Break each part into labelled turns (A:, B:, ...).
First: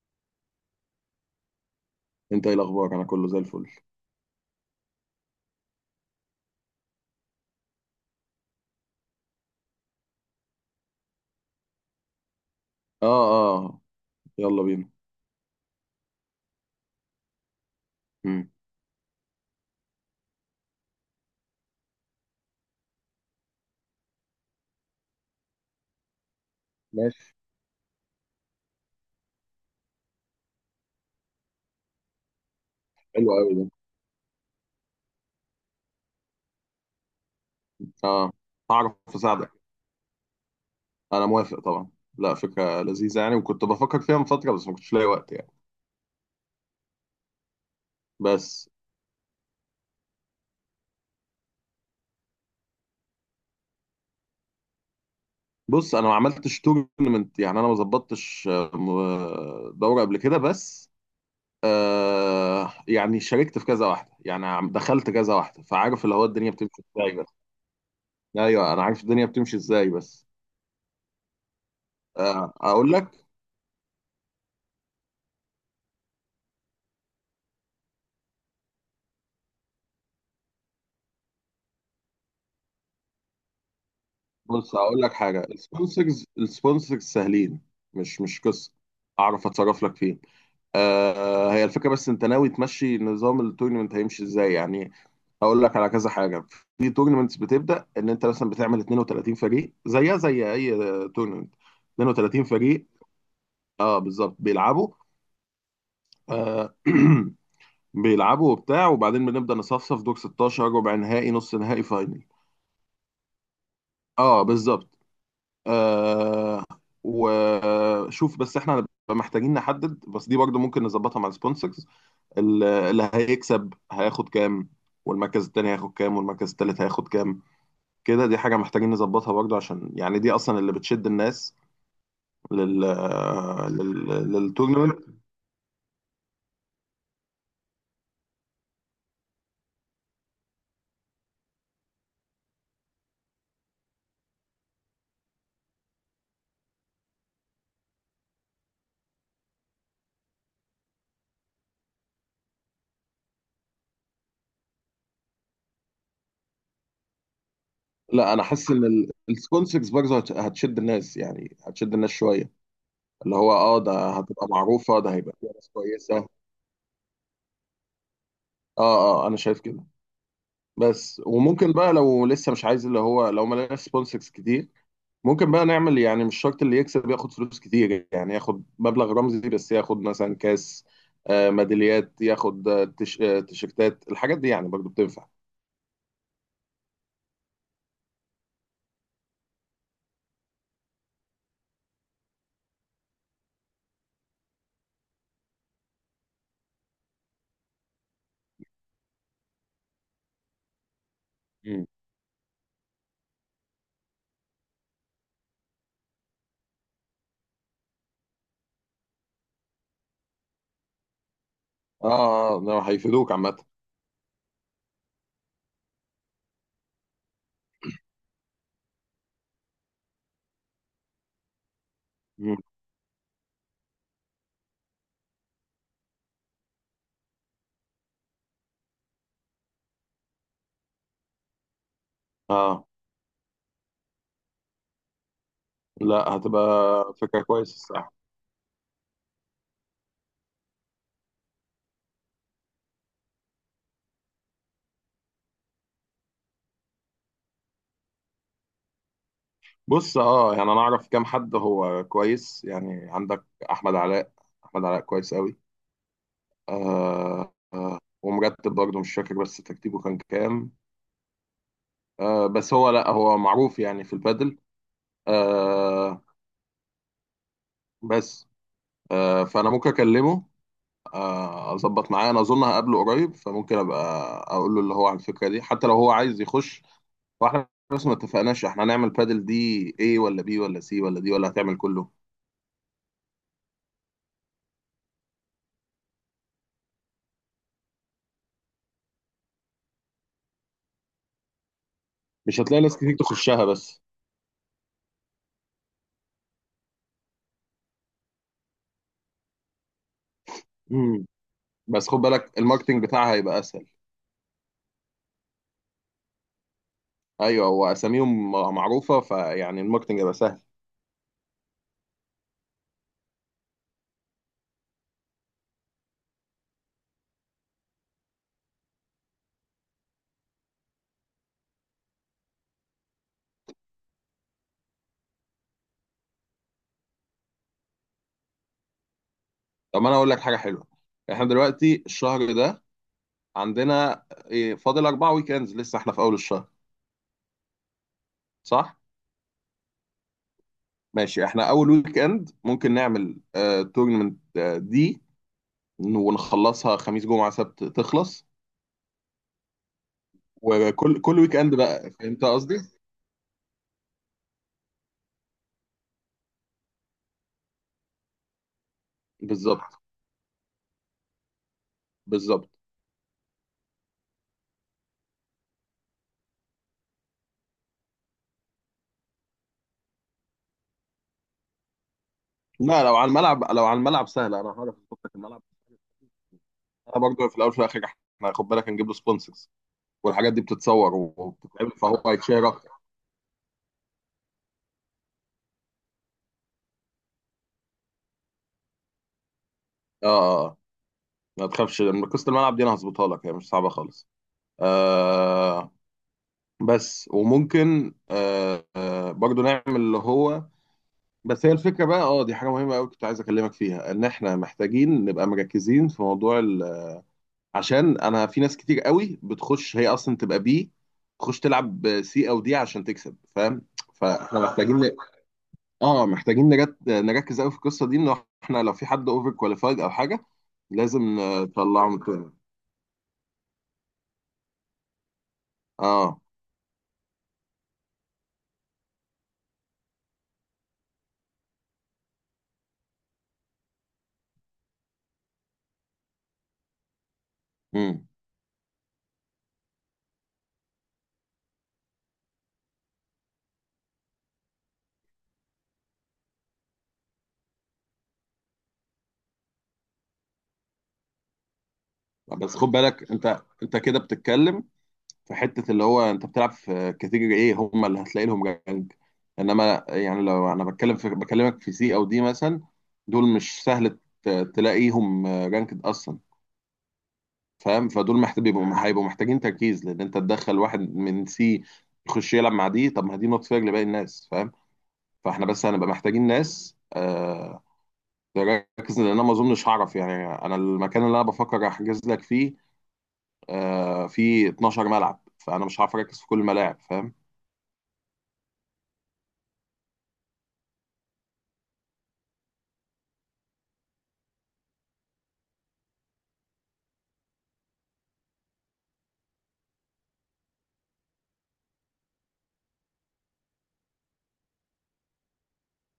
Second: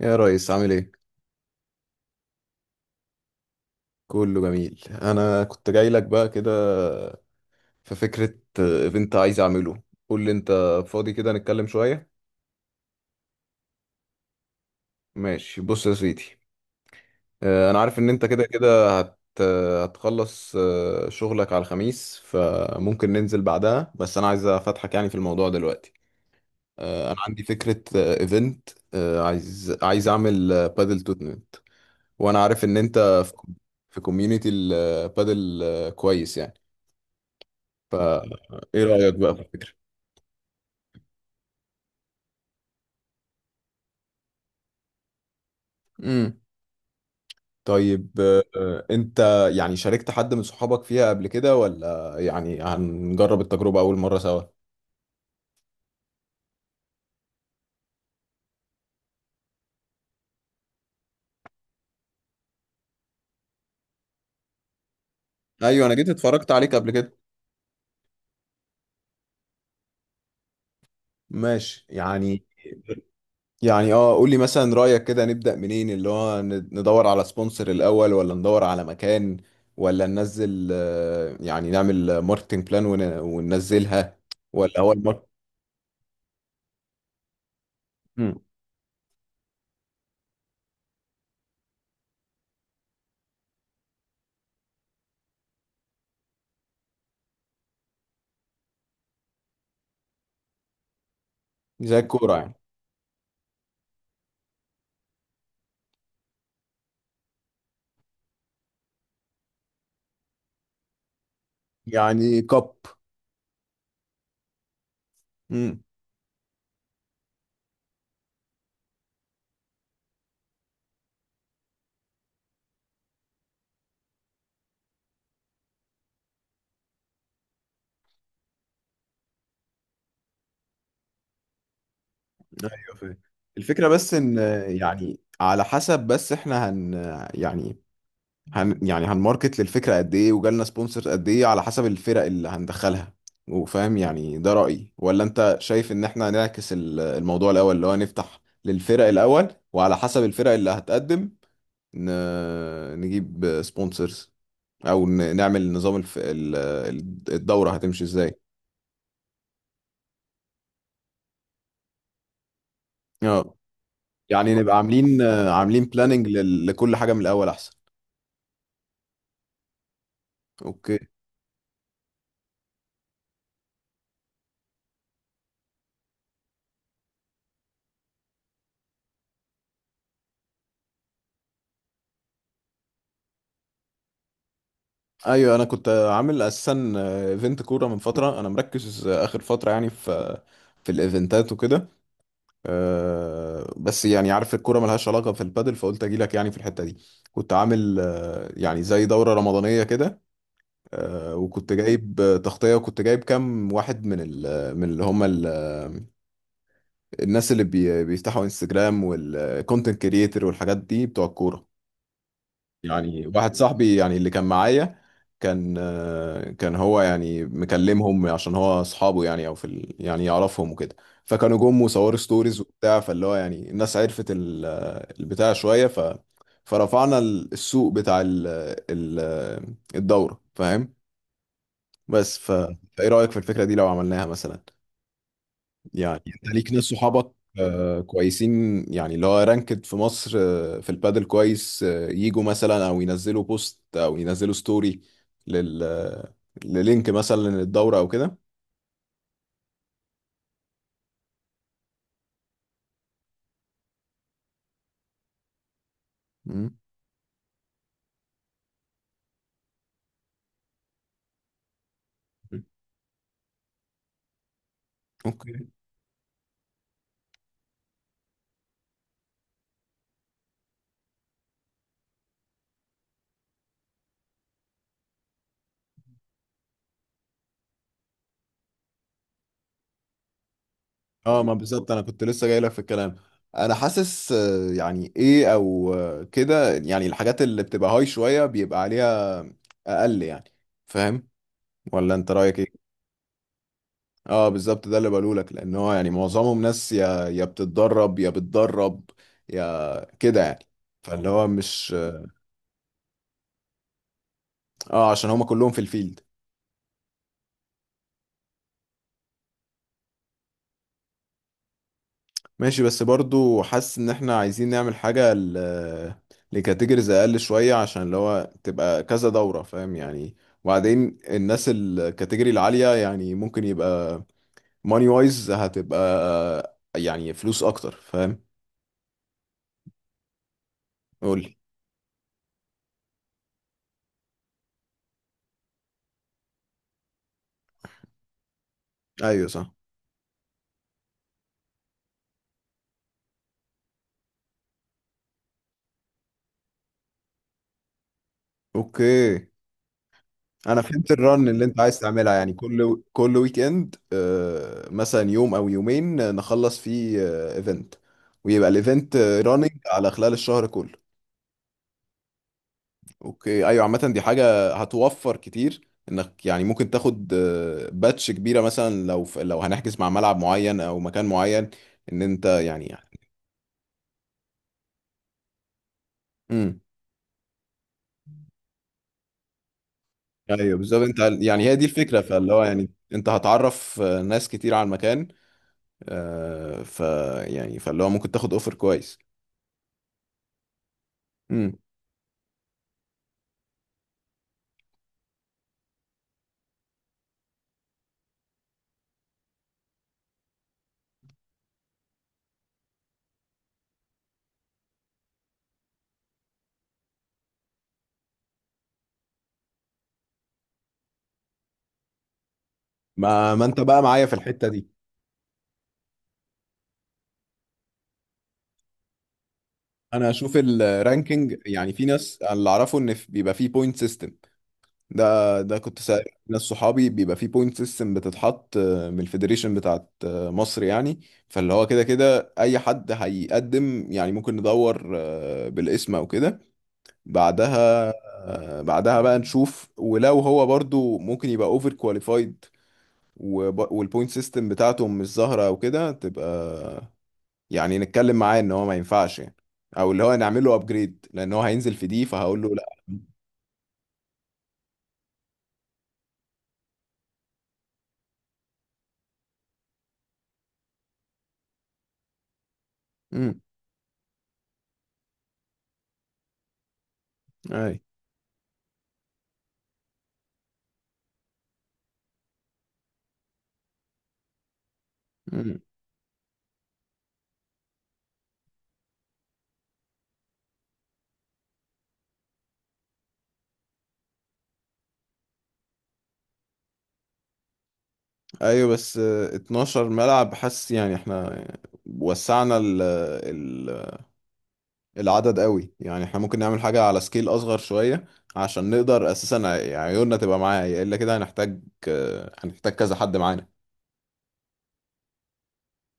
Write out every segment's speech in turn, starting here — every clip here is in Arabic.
A: يا ريس عامل ايه؟
B: انت ايه الاخبار؟ انا كله زي الفل.
A: كله جميل، انا كنت جاي لك بقى كده. في فكرة ايفنت عايز اعمله. قول لي انت فاضي كده نتكلم شوية.
B: اه، اه، يلا بينا.
A: ماشي بص يا سيدي، انا عارف ان انت كده
B: امم.
A: كده هت آه، هتخلص شغلك على الخميس، فممكن ننزل بعدها. بس انا عايز افتحك يعني في الموضوع دلوقتي. انا
B: ماشي.
A: عندي فكرة ايفنت. عايز اعمل بادل تورنمنت. وانا عارف ان انت
B: حلو قوي ده.
A: في كوميونتي البادل كويس يعني.
B: اه،
A: فايه
B: هعرف
A: رأيك بقى في
B: اساعدك.
A: الفكرة؟
B: انا موافق طبعا. لا، فكره لذيذه يعني، وكنت بفكر فيها من فتره بس ما كنتش لاقي وقت يعني.
A: امم طيب.
B: بس.
A: انت يعني شاركت حد من صحابك فيها قبل كده، ولا يعني هنجرب التجربة أول مرة سوا؟
B: بص، انا ما عملتش تورنمنت، يعني انا ما ظبطتش دوره قبل كده، بس. يعني شاركت في كذا واحده، يعني دخلت كذا واحده،
A: ايوه انا
B: فعارف
A: جيت
B: اللي هو
A: اتفرجت
B: الدنيا
A: عليك
B: بتمشي
A: قبل كده.
B: ازاي، بس. ايوه، انا عارف الدنيا بتمشي ازاي، بس.
A: ماشي يعني.
B: اقول لك.
A: يعني اه قول لي مثلا رأيك كده نبدأ منين؟ اللي هو ندور على سبونسر الأول، ولا ندور على مكان، ولا ننزل يعني نعمل ماركتنج بلان وننزلها،
B: بص،
A: ولا هو
B: هقول لك
A: الماركت.
B: حاجه. السبونسرز سهلين. مش
A: مم.
B: مش قصه. اعرف اتصرف لك فيهم. هي الفكره، بس انت ناوي تمشي نظام التورنمنت، هيمشي ازاي يعني؟ هقول لك على كذا حاجه. في تورنمنتس بتبدا ان انت مثلا بتعمل 32 فريق زيها زي اي تورنمنت.
A: زي الكورة
B: 32
A: يعني
B: فريق. اه بالظبط، بيلعبوا. آه بيلعبوا وبتاع، وبعدين بنبدا نصفصف: دور 16، ربع نهائي، نص نهائي، فاينل.
A: يعني كاب.
B: اه بالظبط. آه وشوف بس، احنا هنبقى محتاجين نحدد، بس دي برضو ممكن نظبطها مع السبونسرز. اللي هيكسب هياخد كام؟ والمركز التاني هياخد كام؟ والمركز التالت هياخد كام؟ كده، دي حاجة محتاجين نظبطها برضو، عشان يعني دي أصلا اللي بتشد الناس لل
A: فاهم.
B: آه،
A: الفكرة
B: لل
A: بس ان
B: للتورنمنت.
A: يعني على حسب. بس احنا هن يعني، هن يعني هنماركت للفكرة قد ايه، وجالنا سبونسرز قد ايه على حسب الفرق اللي هندخلها. وفاهم يعني ده رأيي، ولا انت شايف ان احنا نعكس الموضوع الاول، اللي هو نفتح للفرق الاول، وعلى حسب الفرق اللي هتقدم ن... نجيب سبونسرز، او نعمل نظام الدورة هتمشي
B: لا،
A: ازاي.
B: أنا حاسس إن السبونسرز برضو هتشد الناس، يعني هتشد الناس شوية. اللي هو
A: اه
B: ده هتبقى
A: يعني نبقى
B: معروفة، ده
A: عاملين
B: هيبقى فيها ناس
A: عاملين بلاننج
B: كويسة.
A: لكل حاجة من الاول احسن.
B: اه، اه، أنا شايف كده.
A: اوكي.
B: بس وممكن بقى، لو لسه مش عايز، اللي هو لو ما لقاش سبونسرز كتير، ممكن بقى نعمل يعني مش شرط اللي يكسب ياخد فلوس كتير، يعني ياخد مبلغ رمزي بس، ياخد مثلا كاس، ميداليات، ياخد تيشيرتات، الحاجات دي يعني برضو بتنفع.
A: ايوه انا كنت عامل اساسا ايفنت كوره من فتره. انا مركز اخر فتره يعني في الايفنتات وكده. بس يعني عارف الكوره ملهاش علاقه في البادل، فقلت اجي لك يعني في الحته دي. كنت عامل يعني زي دوره رمضانيه كده. وكنت
B: مم.
A: جايب تغطيه، وكنت جايب كام واحد من ال من اللي هم الناس اللي بيفتحوا انستجرام، والكونتنت كريتور والحاجات دي بتوع الكوره.
B: اه، اه، لا،
A: يعني
B: هيفيدوك
A: واحد
B: عامة.
A: صاحبي يعني اللي كان معايا، كان هو يعني مكلمهم، عشان هو اصحابه يعني او يعني يعرفهم وكده. فكانوا جم وصوروا
B: مم.
A: ستوريز وبتاع. فاللي هو يعني الناس عرفت ال... آه، البتاع شويه فرفعنا السوق بتاع ال... ال... آه، الدوره، فاهم. بس
B: اه،
A: فايه رايك في الفكره دي لو عملناها مثلا؟
B: لا،
A: يعني انت ليك ناس
B: هتبقى
A: صحابك
B: فكرة كويسة الصراحة.
A: كويسين، يعني اللي هو رانكد في مصر في البادل كويس، يجوا مثلا، او ينزلوا بوست او ينزلوا ستوري لل آه، للينك مثلا للدورة او كده.
B: بص، اه يعني انا اعرف كام حد هو كويس يعني عندك. احمد علاء. احمد علاء كويس قوي.
A: مم.
B: ومرتب برضه، مش فاكر بس ترتيبه كان كام. بس هو، لا، هو معروف يعني في البادل.
A: اوكي.
B: آه بس. فأنا ممكن أكلمه، أظبط معاه. أنا أظن هقابله قريب، فممكن أبقى أقول له اللي هو على الفكرة دي، حتى لو هو عايز يخش. واحنا بس ما اتفقناش احنا هنعمل بادل دي A ولا B ولا C، ولا دي
A: اه،
B: ولا
A: ما
B: هتعمل
A: بالظبط انا
B: كله.
A: كنت لسه جاي لك في الكلام. انا حاسس يعني ايه، او كده يعني. الحاجات اللي بتبقى هاي شوية بيبقى عليها اقل يعني، فاهم؟ ولا انت رأيك
B: مش هتلاقي
A: ايه؟
B: ناس كتير تخشها، بس.
A: اه بالظبط ده اللي بقوله لك، لان هو يعني معظمهم ناس يا بتتدرب، يا بتدرب، يا كده يعني،
B: مم.
A: فاللي هو مش.
B: بس خد بالك الماركتينج بتاعها هيبقى أسهل.
A: اه عشان هما كلهم في الفيلد.
B: أيوه، وأساميهم معروفة، فيعني الماركتينج هيبقى سهل.
A: ماشي، بس برضو حاسس ان احنا عايزين نعمل حاجة لكاتيجوريز اقل شوية، عشان اللي هو تبقى كذا دورة، فاهم يعني. وبعدين الناس الكاتيجوري العالية يعني ممكن يبقى ماني وايز، هتبقى يعني فلوس اكتر، فاهم.
B: طب ما انا اقول لك حاجه حلوه. احنا
A: قولي.
B: دلوقتي الشهر ده، عندنا فاضل اربع ويك اندز، لسه احنا في اول الشهر، صح؟
A: ايوه صح.
B: ماشي، احنا اول ويك اند ممكن نعمل تورنمنت دي، ونخلصها خميس، جمعه، سبت، تخلص.
A: اوكي. انا فهمت
B: وكل
A: الرن
B: ويك
A: اللي
B: اند
A: انت عايز
B: بقى.
A: تعملها،
B: فهمت
A: يعني
B: قصدي؟
A: كل ويك اند مثلا يوم او يومين نخلص فيه ايفنت، ويبقى الايفنت راننج
B: بالظبط.
A: على خلال الشهر كله.
B: بالظبط.
A: اوكي. ايوه عامه دي حاجه هتوفر كتير، انك يعني ممكن تاخد باتش كبيره مثلا لو لو هنحجز مع ملعب معين او مكان معين. ان انت يعني.
B: لا، لو على الملعب سهله، انا هعرف اظبط لك الملعب.
A: امم
B: انا برضه في الاول وفي الاخر، احنا خد بالك هنجيب له سبونسرز، والحاجات دي
A: ايوه بالظبط.
B: بتتصور
A: انت يعني هي دي
B: وبتتعمل،
A: الفكره،
B: فهو
A: فاللي هو
B: هيتشهر اكتر.
A: يعني انت هتعرف ناس كتير على المكان، آه، ف يعني فاللي هو ممكن تاخد اوفر كويس.
B: اه، آه. آه. ما
A: امم
B: تخافش، لما قصة الملعب دي انا هظبطها لك، هي مش صعبة خالص. آه. بس وممكن برضو نعمل اللي هو. بس هي الفكرة بقى، دي حاجة مهمة قوي كنت عايز اكلمك فيها، ان احنا محتاجين نبقى مركزين في موضوع ال... عشان انا في ناس كتير قوي بتخش، هي اصلا تبقى بي، تخش تلعب سي او دي عشان تكسب.
A: ما انت
B: فاهم؟
A: بقى معايا في
B: فاحنا
A: الحته دي.
B: محتاجين. اه، محتاجين نركز قوي في القصة دي، ان احنا لو في حد اوفر كواليفايد او
A: انا
B: حاجة،
A: اشوف
B: لازم
A: الرانكينج، يعني في
B: نطلعه من
A: ناس. أنا
B: التورنمنت.
A: اللي اعرفه ان بيبقى فيه بوينت سيستم. ده كنت سائل
B: اه،
A: ناس صحابي بيبقى فيه بوينت سيستم بتتحط من الفيدريشن بتاعت مصر يعني. فاللي هو كده كده اي حد هيقدم يعني ممكن ندور بالاسم او كده بعدها. بعدها بقى نشوف، ولو هو برضو ممكن يبقى اوفر كواليفايد، والبوينت سيستم بتاعته مش ظاهره او كده، تبقى يعني نتكلم معاه ان هو ما ينفعش يعني، او اللي هو نعمل له ابجريد، لان هو هينزل في دي فهقول له
B: بس
A: لا.
B: خد بالك، انت كده بتتكلم في حته اللي هو انت بتلعب في كاتيجوري ايه، هم اللي هتلاقي لهم جنج. انما يعني لو انا بتكلم في بكلمك في سي او دي مثلا، دول
A: امم
B: مش سهل تلاقيهم رانكد اصلا.
A: اي.
B: فاهم؟ فدول محتاج هيبقوا محتاجين تركيز، لان انت تدخل واحد من سي يخش يلعب مع دي، طب ما دي نوت فير لباقي الناس. فاهم؟ فاحنا
A: امم
B: بس هنبقى محتاجين ناس. تركز، لان انا ما اظنش هعرف يعني. انا المكان اللي انا بفكر احجز لك فيه، في 12 ملعب، فانا مش عارف اركز في كل الملاعب. فاهم؟
A: ايوه، بس 12 ملعب. حاسس يعني احنا وسعنا ال العدد قوي. يعني احنا ممكن نعمل حاجة على سكيل اصغر شوية، عشان نقدر اساسا عيوننا تبقى معايا. الا كده، هنحتاج كذا حد معانا.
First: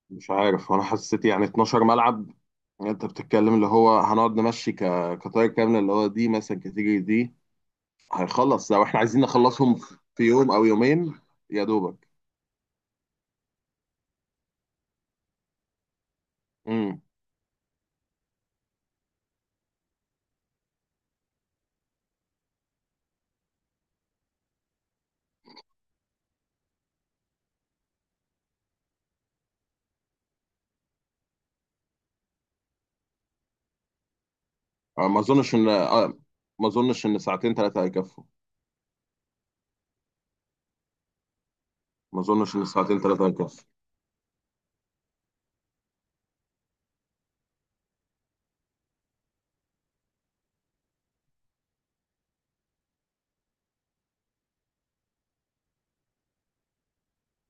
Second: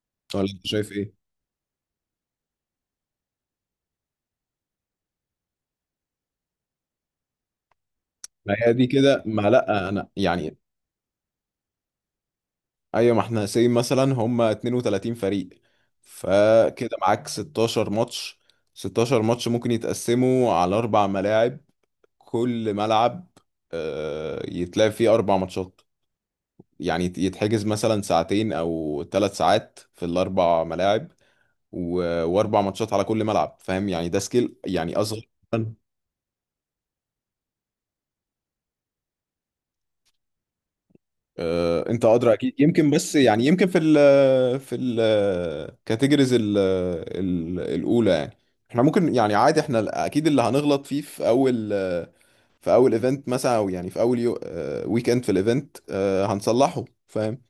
B: مش
A: ولا انت
B: عارف، انا
A: شايف ايه؟
B: حسيت يعني 12 ملعب. انت بتتكلم اللي هو هنقعد نمشي. كطاير كامله، اللي هو دي مثلا كاتيجوري دي،
A: ما
B: هيخلص
A: هي
B: لو
A: دي
B: احنا عايزين
A: كده. ما
B: نخلصهم
A: لا انا
B: في يوم
A: يعني
B: او يومين، يا دوبك.
A: ايوه. ما احنا سي مثلا هم 32 فريق، فكده
B: امم.
A: معاك 16 ماتش. 16 ماتش ممكن يتقسموا على اربع ملاعب. كل ملعب يتلعب فيه اربع ماتشات، يعني يتحجز مثلا ساعتين او ثلاث ساعات في الاربع ملاعب، واربع ماتشات على كل ملعب، فاهم يعني؟ ده سكيل يعني
B: آه، ما
A: اصغر.
B: اظنش ان آه، ما اظنش ان ساعتين ثلاثه هيكفوا.
A: انت
B: ما
A: ادرى اكيد،
B: اظنش ان
A: يمكن.
B: ساعتين
A: بس
B: ثلاثه
A: يعني
B: هيكفوا.
A: يمكن في الكاتيجوريز الاولى يعني، احنا ممكن يعني عادي. احنا اكيد اللي هنغلط فيه في اول، ايفنت مثلا، او يعني في اول ويك اند في الايفنت هنصلحه، فاهم.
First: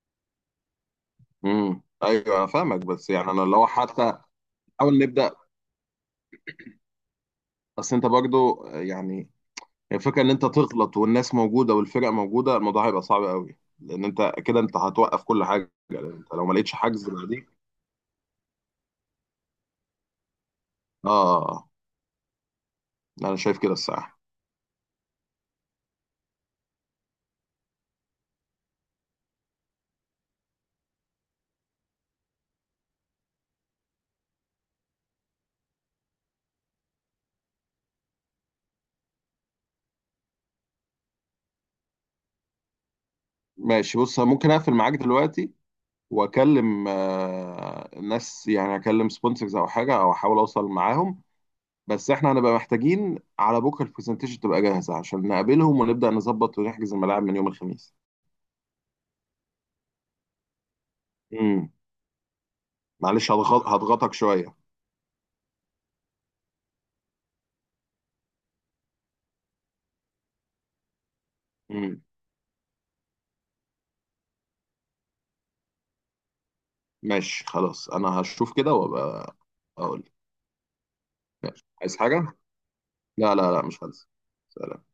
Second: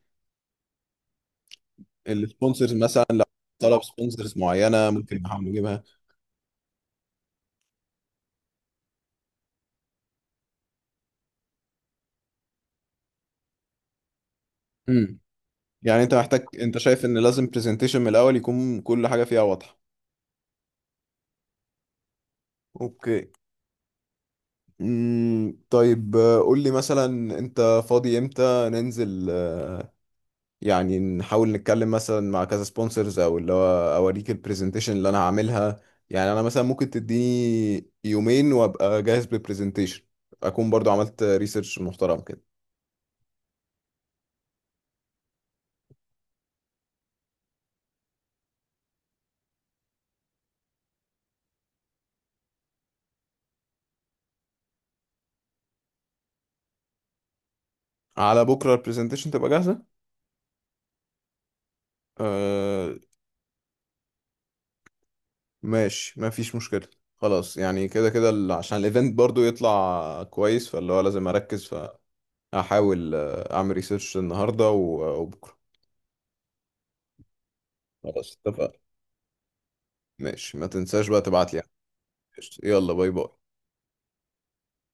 B: امم، ايوه، أنا
A: السبونسرز
B: فاهمك،
A: مثلا
B: بس
A: لو
B: يعني انا لو
A: طلب
B: حتى
A: سبونسرز معينه
B: حاول
A: ممكن
B: نبدا.
A: نحاول نجيبها.
B: بس انت برضو يعني الفكره ان انت تغلط والناس موجوده والفرق موجوده، الموضوع هيبقى صعب قوي، لان انت كده انت
A: امم
B: هتوقف كل حاجه،
A: يعني
B: لان انت لو ما لقيتش
A: انت شايف
B: حجز
A: ان لازم
B: بعدين.
A: برزنتيشن من الاول يكون كل حاجه فيها واضحه.
B: اه. آه.
A: اوكي.
B: انا شايف كده الساعه.
A: مم، طيب، قول لي مثلا انت فاضي امتى ننزل. يعني نحاول نتكلم مثلا مع كذا سبونسرز، او اللي هو اوريك البرزنتيشن اللي انا هعملها. يعني انا مثلا ممكن تديني يومين وابقى جاهز بالبرزنتيشن، اكون برضو عملت ريسيرش محترم كده.
B: ماشي، بص أنا ممكن اقفل معاك دلوقتي، واكلم ناس، يعني اكلم سبونسرز او حاجه، او احاول اوصل معاهم. بس احنا هنبقى محتاجين على بكره البرزنتيشن تبقى جاهزه، عشان نقابلهم ونبدا نظبط ونحجز الملاعب من يوم الخميس.
A: على بكره البرزنتيشن تبقى جاهزه.
B: امم.
A: آه.
B: معلش، هضغطك شويه.
A: ماشي، ما فيش مشكله. خلاص، يعني كده كده عشان الايفنت برضو يطلع كويس، فاللي هو لازم اركز
B: امم.
A: هحاول اعمل ريسيرش النهارده وبكره.
B: ماشي، خلاص، انا
A: خلاص
B: هشوف كده
A: اتفقنا.
B: وابقى اقول.
A: ماشي، ما تنساش بقى تبعت لي.
B: ماشي، عايز حاجة؟
A: قشطة. يلا باي باي.
B: لا، لا، لا، مش هنسى. سلام.